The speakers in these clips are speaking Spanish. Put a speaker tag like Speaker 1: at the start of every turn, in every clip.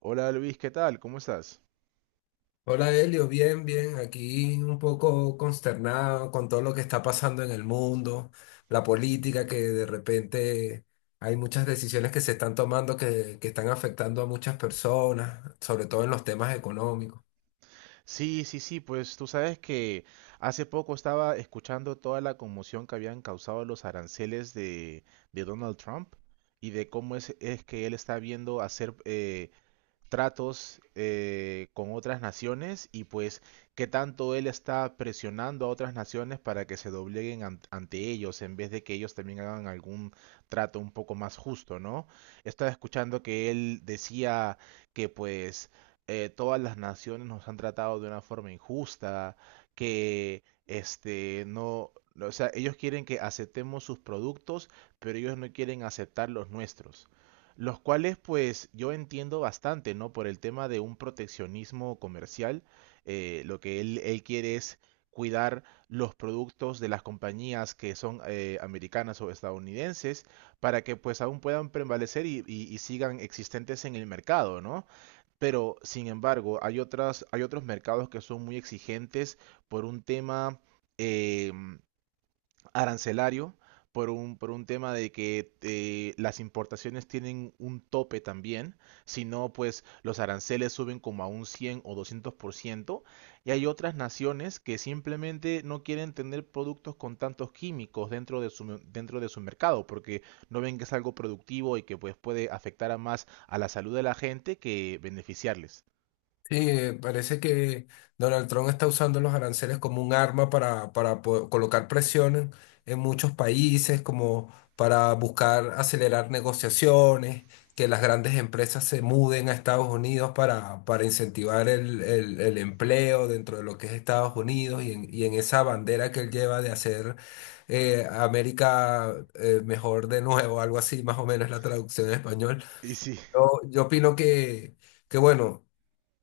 Speaker 1: Hola Luis, ¿qué tal? ¿Cómo estás?
Speaker 2: Hola Elio, bien, bien, aquí un poco consternado con todo lo que está pasando en el mundo, la política que de repente hay muchas decisiones que se están tomando que están afectando a muchas personas, sobre todo en los temas económicos.
Speaker 1: Sí, sí, sí, pues tú sabes que hace poco estaba escuchando toda la conmoción que habían causado los aranceles de Donald Trump y de cómo es que él está viendo hacer tratos con otras naciones y pues qué tanto él está presionando a otras naciones para que se dobleguen ante ellos en vez de que ellos también hagan algún trato un poco más justo, ¿no? Estaba escuchando que él decía que pues todas las naciones nos han tratado de una forma injusta, que este no, o sea, ellos quieren que aceptemos sus productos, pero ellos no quieren aceptar los nuestros los cuales pues yo entiendo bastante, ¿no? Por el tema de un proteccionismo comercial, lo que él quiere es cuidar los productos de las compañías que son americanas o estadounidenses para que pues aún puedan prevalecer y sigan existentes en el mercado, ¿no? Pero sin embargo, hay otros mercados que son muy exigentes por un tema, eh, arancelario por un tema de que las importaciones tienen un tope también, si no, pues los aranceles suben como a un 100 o 200% y hay otras naciones que simplemente no quieren tener productos con tantos químicos dentro de su mercado, porque no ven que es algo productivo y que pues puede afectar a más a la salud de la gente que beneficiarles.
Speaker 2: Sí, parece que Donald Trump está usando los aranceles como un arma para colocar presión en muchos países, como para buscar acelerar negociaciones, que las grandes empresas se muden a Estados Unidos para incentivar el el- empleo dentro de lo que es Estados Unidos y en esa bandera que él lleva de hacer América mejor de nuevo, algo así, más o menos es la traducción en español.
Speaker 1: Y sí.
Speaker 2: Yo opino que bueno.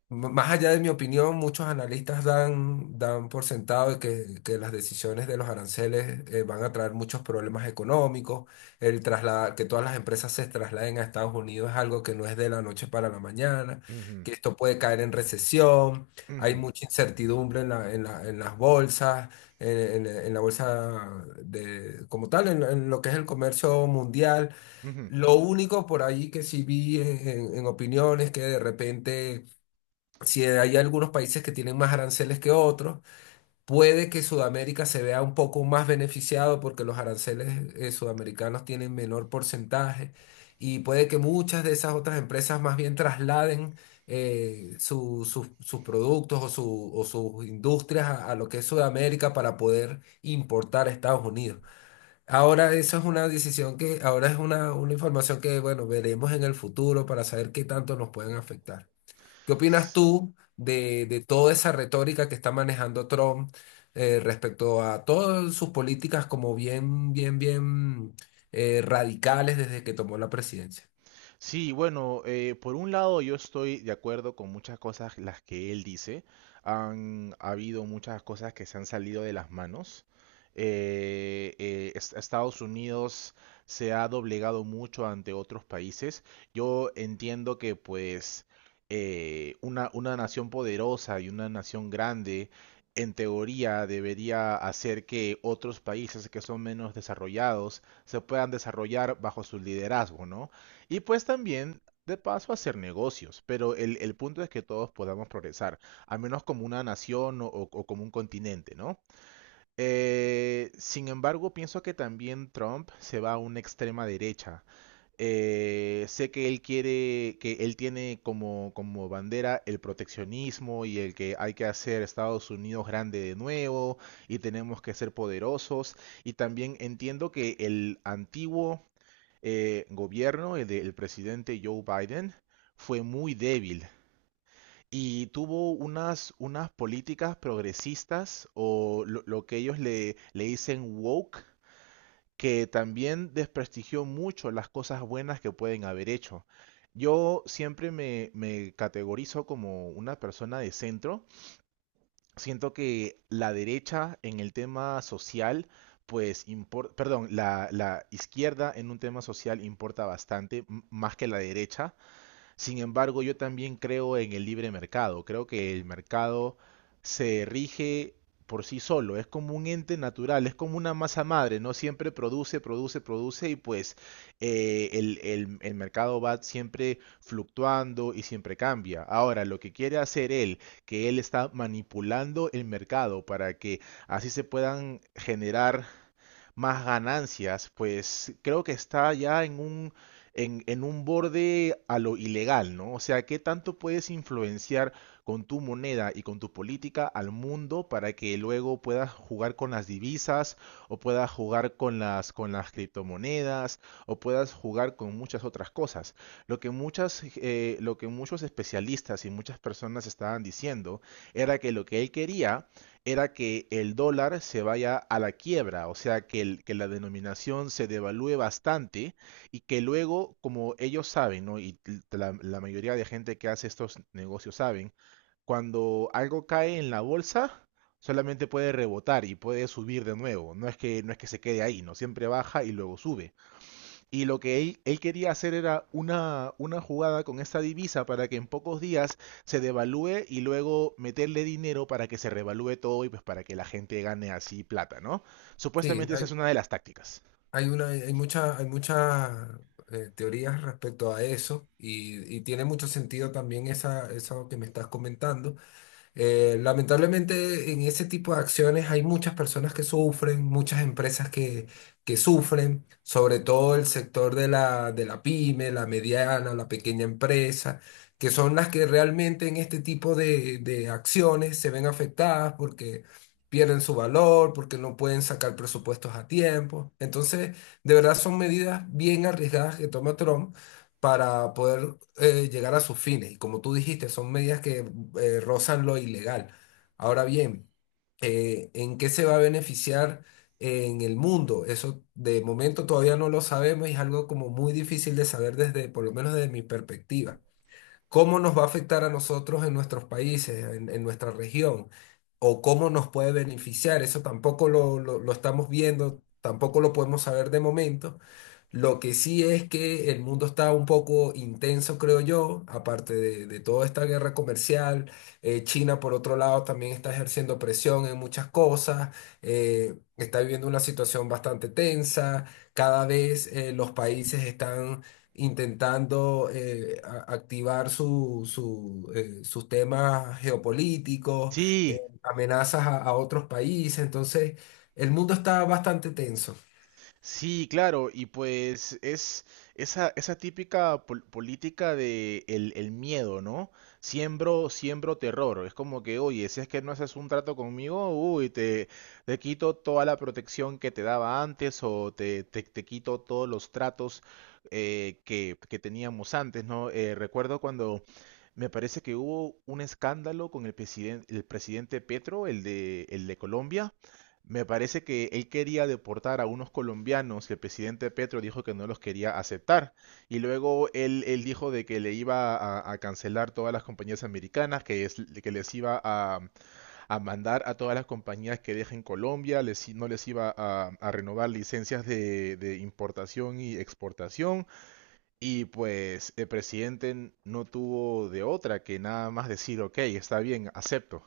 Speaker 2: Más allá de mi opinión, muchos analistas dan por sentado de que las decisiones de los aranceles van a traer muchos problemas económicos. El trasladar, que todas las empresas se trasladen a Estados Unidos es algo que no es de la noche para la mañana, que esto puede caer en recesión. Hay
Speaker 1: Ujú,
Speaker 2: mucha incertidumbre en en las bolsas, en en la bolsa de, como tal, en lo que es el comercio mundial.
Speaker 1: ujú,
Speaker 2: Lo único por ahí que sí vi en en opiniones que de repente si hay algunos países que tienen más aranceles que otros, puede que Sudamérica se vea un poco más beneficiado porque los aranceles sudamericanos tienen menor porcentaje y puede que muchas de esas otras empresas más bien trasladen sus productos o sus industrias a lo que es Sudamérica para poder importar a Estados Unidos. Ahora eso es una decisión que, ahora es una información que, bueno, veremos en el futuro para saber qué tanto nos pueden afectar. ¿Qué opinas
Speaker 1: ujú.
Speaker 2: tú de toda esa retórica que está manejando Trump respecto a todas sus políticas como bien, bien, bien radicales desde que tomó la presidencia?
Speaker 1: Sí, bueno, por un lado yo estoy de acuerdo con muchas cosas las que él dice. Han habido muchas cosas que se han salido de las manos. Estados Unidos se ha doblegado mucho ante otros países. Yo entiendo que pues una nación poderosa y una nación grande en teoría debería hacer que otros países que son menos desarrollados se puedan desarrollar bajo su liderazgo, ¿no? Y pues también, de paso, hacer negocios, pero el punto es que todos podamos progresar, al menos como una nación o como un continente, ¿no? Sin embargo, pienso que también Trump se va a una extrema derecha. Sé que que él tiene como, como bandera el proteccionismo y el que hay que hacer Estados Unidos grande de nuevo y tenemos que ser poderosos. Y también entiendo que el antiguo gobierno del presidente Joe Biden fue muy débil y tuvo unas políticas progresistas o lo que ellos le dicen woke, que también desprestigió mucho las cosas buenas que pueden haber hecho. Yo siempre me categorizo como una persona de centro, siento que la derecha en el tema social, pues, perdón, la izquierda en un tema social importa bastante, más que la derecha, sin embargo, yo también creo en el libre mercado. Creo que el mercado se rige por sí solo. Es como un ente natural, es como una masa madre, ¿no? Siempre produce, produce, produce y pues el mercado va siempre fluctuando y siempre cambia. Ahora, lo que quiere hacer él, que él está manipulando el mercado para que así se puedan generar más ganancias, pues creo que está ya en un en un borde a lo ilegal, ¿no? O sea, ¿qué tanto puedes influenciar con tu moneda y con tu política al mundo para que luego puedas jugar con las divisas o puedas jugar con con las criptomonedas o puedas jugar con muchas otras cosas? Lo que muchos especialistas y muchas personas estaban diciendo era que lo que él quería era que el dólar se vaya a la quiebra, o sea, que la denominación se devalúe bastante y que luego, como ellos saben, ¿no? Y la mayoría de gente que hace estos negocios saben, cuando algo cae en la bolsa, solamente puede rebotar y puede subir de nuevo. No es que se quede ahí, ¿no? Siempre baja y luego sube. Y lo que él quería hacer era una jugada con esta divisa para que en pocos días se devalúe y luego meterle dinero para que se revalúe todo y pues para que la gente gane así plata, ¿no?
Speaker 2: Sí,
Speaker 1: Supuestamente esa es una de las tácticas.
Speaker 2: hay muchas teorías respecto a eso y tiene mucho sentido también esa, eso que me estás comentando. Lamentablemente en ese tipo de acciones hay muchas personas que sufren, muchas empresas que sufren, sobre todo el sector de de la pyme, la mediana, la pequeña empresa, que son las que realmente en este tipo de acciones se ven afectadas porque pierden su valor, porque no pueden sacar presupuestos a tiempo. Entonces, de verdad son medidas bien arriesgadas que toma Trump para poder llegar a sus fines. Y como tú dijiste, son medidas que rozan lo ilegal. Ahora bien, ¿en qué se va a beneficiar en el mundo? Eso de momento todavía no lo sabemos y es algo como muy difícil de saber desde, por lo menos desde mi perspectiva cómo nos va a afectar a nosotros en nuestros países, en nuestra región, o cómo nos puede beneficiar. Eso tampoco lo estamos viendo, tampoco lo podemos saber de momento. Lo que sí es que el mundo está un poco intenso, creo yo, aparte de toda esta guerra comercial. China, por otro lado, también está ejerciendo presión en muchas cosas, está viviendo una situación bastante tensa. Cada vez los países están intentando activar sus temas geopolíticos,
Speaker 1: Sí.
Speaker 2: amenazas a otros países. Entonces, el mundo está bastante tenso.
Speaker 1: Sí, claro, y pues es esa típica política de el miedo, ¿no? Siembro, siembro terror. Es como que, oye, si es que no haces un trato conmigo, uy, te quito toda la protección que te daba antes o te quito todos los tratos que teníamos antes, ¿no? Recuerdo cuando me parece que hubo un escándalo con el presidente Petro, el de Colombia me parece que él quería deportar a unos colombianos que el presidente Petro dijo que no los quería aceptar. Y luego él dijo de que le iba a cancelar todas las compañías americanas, que les iba a mandar a todas las compañías que dejen Colombia, no les iba a renovar licencias de importación y exportación. Y pues el presidente no tuvo de otra que nada más decir, ok, está bien, acepto.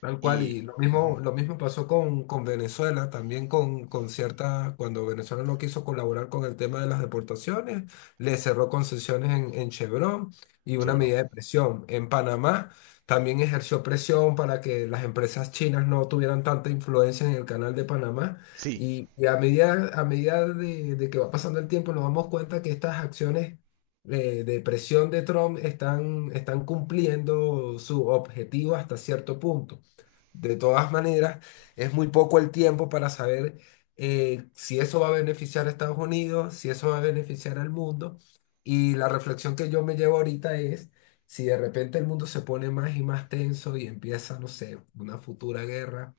Speaker 2: Tal cual,
Speaker 1: Y...
Speaker 2: y
Speaker 1: Ujú.
Speaker 2: lo mismo pasó con Venezuela, también con cierta, cuando Venezuela no quiso colaborar con el tema de las deportaciones, le cerró concesiones en Chevron y una
Speaker 1: Chevron.
Speaker 2: medida de presión. En Panamá también ejerció presión para que las empresas chinas no tuvieran tanta influencia en el canal de Panamá.
Speaker 1: Sí.
Speaker 2: A medida de que va pasando el tiempo, nos damos cuenta que estas acciones de presión de Trump están cumpliendo su objetivo hasta cierto punto. De todas maneras, es muy poco el tiempo para saber si eso va a beneficiar a Estados Unidos, si eso va a beneficiar al mundo. Y la reflexión que yo me llevo ahorita es si de repente el mundo se pone más y más tenso y empieza, no sé, una futura guerra,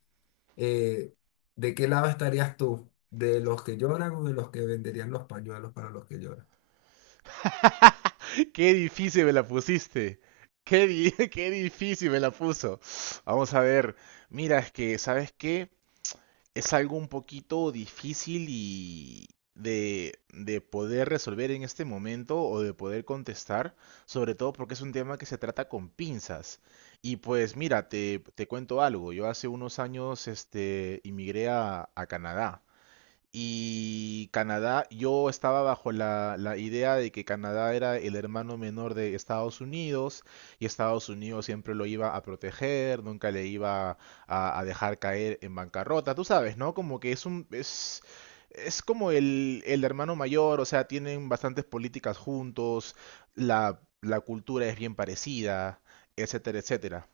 Speaker 2: eh, ¿de qué lado estarías tú? ¿De los que lloran o de los que venderían los pañuelos para los que lloran?
Speaker 1: Qué difícil me la pusiste. Qué difícil me la puso. Vamos a ver. Mira, es que, ¿sabes qué? Es algo un poquito difícil y de poder resolver en este momento o de poder contestar, sobre todo porque es un tema que se trata con pinzas. Y pues mira, te cuento algo. Yo hace unos años, este, inmigré a Canadá. Y Canadá, yo estaba bajo la idea de que Canadá era el hermano menor de Estados Unidos y Estados Unidos siempre lo iba a proteger, nunca le iba a dejar caer en bancarrota, tú sabes, ¿no? Como que es un, es como el hermano mayor, o sea, tienen bastantes políticas juntos, la cultura es bien parecida, etcétera, etcétera.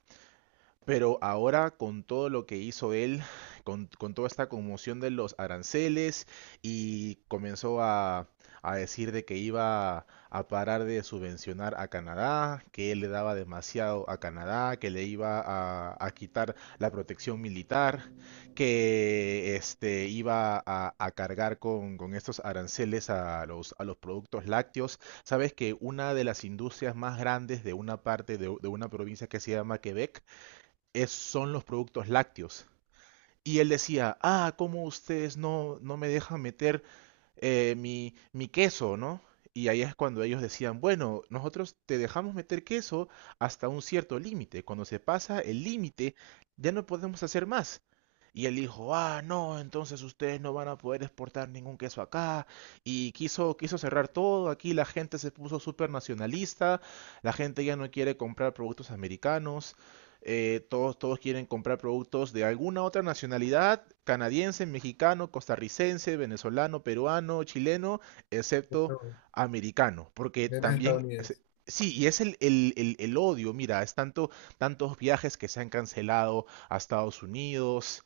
Speaker 1: Pero ahora con todo lo que hizo él, con toda esta conmoción de los aranceles y comenzó a decir de que iba a parar de subvencionar a Canadá, que él le daba demasiado a Canadá, que le iba a quitar la protección militar, que este, iba a cargar con estos aranceles a a los productos lácteos. Sabes que una de las industrias más grandes de una parte de una provincia que se llama Quebec es, son los productos lácteos. Y él decía, ah, ¿cómo ustedes no me dejan meter mi queso, ¿no? Y ahí es cuando ellos decían, bueno, nosotros te dejamos meter queso hasta un cierto límite. Cuando se pasa el límite, ya no podemos hacer más. Y él dijo, ah, no, entonces ustedes no van a poder exportar ningún queso acá. Y quiso, quiso cerrar todo. Aquí la gente se puso súper nacionalista. La gente ya no quiere comprar productos americanos todos quieren comprar productos de alguna otra nacionalidad, canadiense, mexicano, costarricense, venezolano, peruano, chileno, excepto
Speaker 2: Bueno,
Speaker 1: americano, porque
Speaker 2: menos
Speaker 1: también es-
Speaker 2: estadounidenses.
Speaker 1: Sí, y es el odio, mira, es tanto, tantos viajes que se han cancelado a Estados Unidos.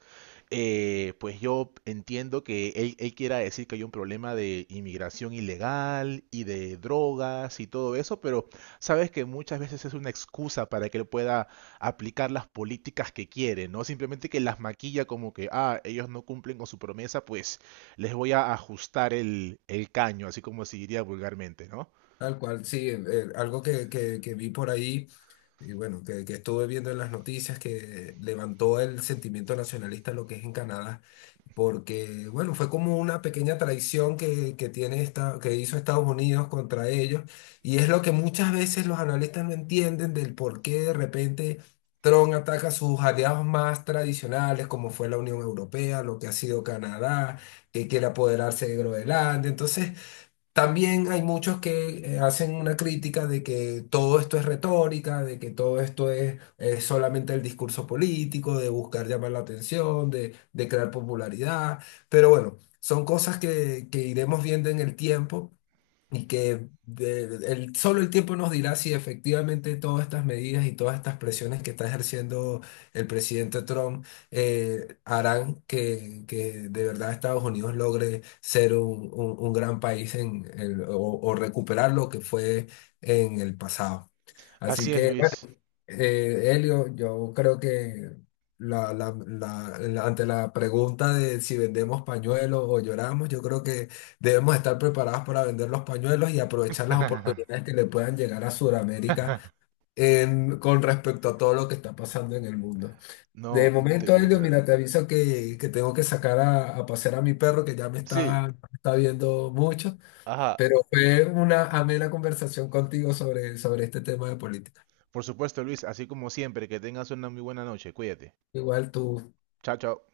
Speaker 1: Pues yo entiendo que él quiera decir que hay un problema de inmigración ilegal y de drogas y todo eso, pero sabes que muchas veces es una excusa para que él pueda aplicar las políticas que quiere, ¿no? Simplemente que las maquilla como que, ah, ellos no cumplen con su promesa, pues les voy a ajustar el caño, así como se diría vulgarmente, ¿no?
Speaker 2: Tal cual, sí, algo que vi por ahí y bueno, que estuve viendo en las noticias que levantó el sentimiento nacionalista lo que es en Canadá, porque bueno, fue como una pequeña traición que tiene esta, que hizo Estados Unidos contra ellos y es lo que muchas veces los analistas no entienden del por qué de repente Trump ataca a sus aliados más tradicionales, como fue la Unión Europea, lo que ha sido Canadá, que quiere apoderarse de Groenlandia, entonces... También hay muchos que hacen una crítica de que todo esto es retórica, de que todo esto es, solamente el discurso político, de buscar llamar la atención, de crear popularidad. Pero bueno, son cosas que iremos viendo en el tiempo. Y que de- solo el tiempo nos dirá si efectivamente todas estas medidas y todas estas presiones que está ejerciendo el presidente Trump harán que de verdad Estados Unidos logre ser un gran país en o recuperar lo que fue en el pasado. Así
Speaker 1: Así es,
Speaker 2: que
Speaker 1: Luis.
Speaker 2: Elio, yo creo que ante la pregunta de si vendemos pañuelos o lloramos, yo creo que debemos estar preparados para vender los pañuelos y aprovechar las oportunidades que le puedan llegar a Sudamérica en- con respecto a todo lo que está pasando en el mundo. De
Speaker 1: No,
Speaker 2: momento, Elio, mira, te
Speaker 1: definitivamente.
Speaker 2: aviso que tengo que sacar a pasear a mi perro que ya me
Speaker 1: Sí,
Speaker 2: está viendo mucho,
Speaker 1: ajá.
Speaker 2: pero fue una amena conversación contigo sobre este tema de política.
Speaker 1: Por supuesto, Luis, así como siempre, que tengas una muy buena noche. Cuídate.
Speaker 2: Igual tú.
Speaker 1: Chao, chao.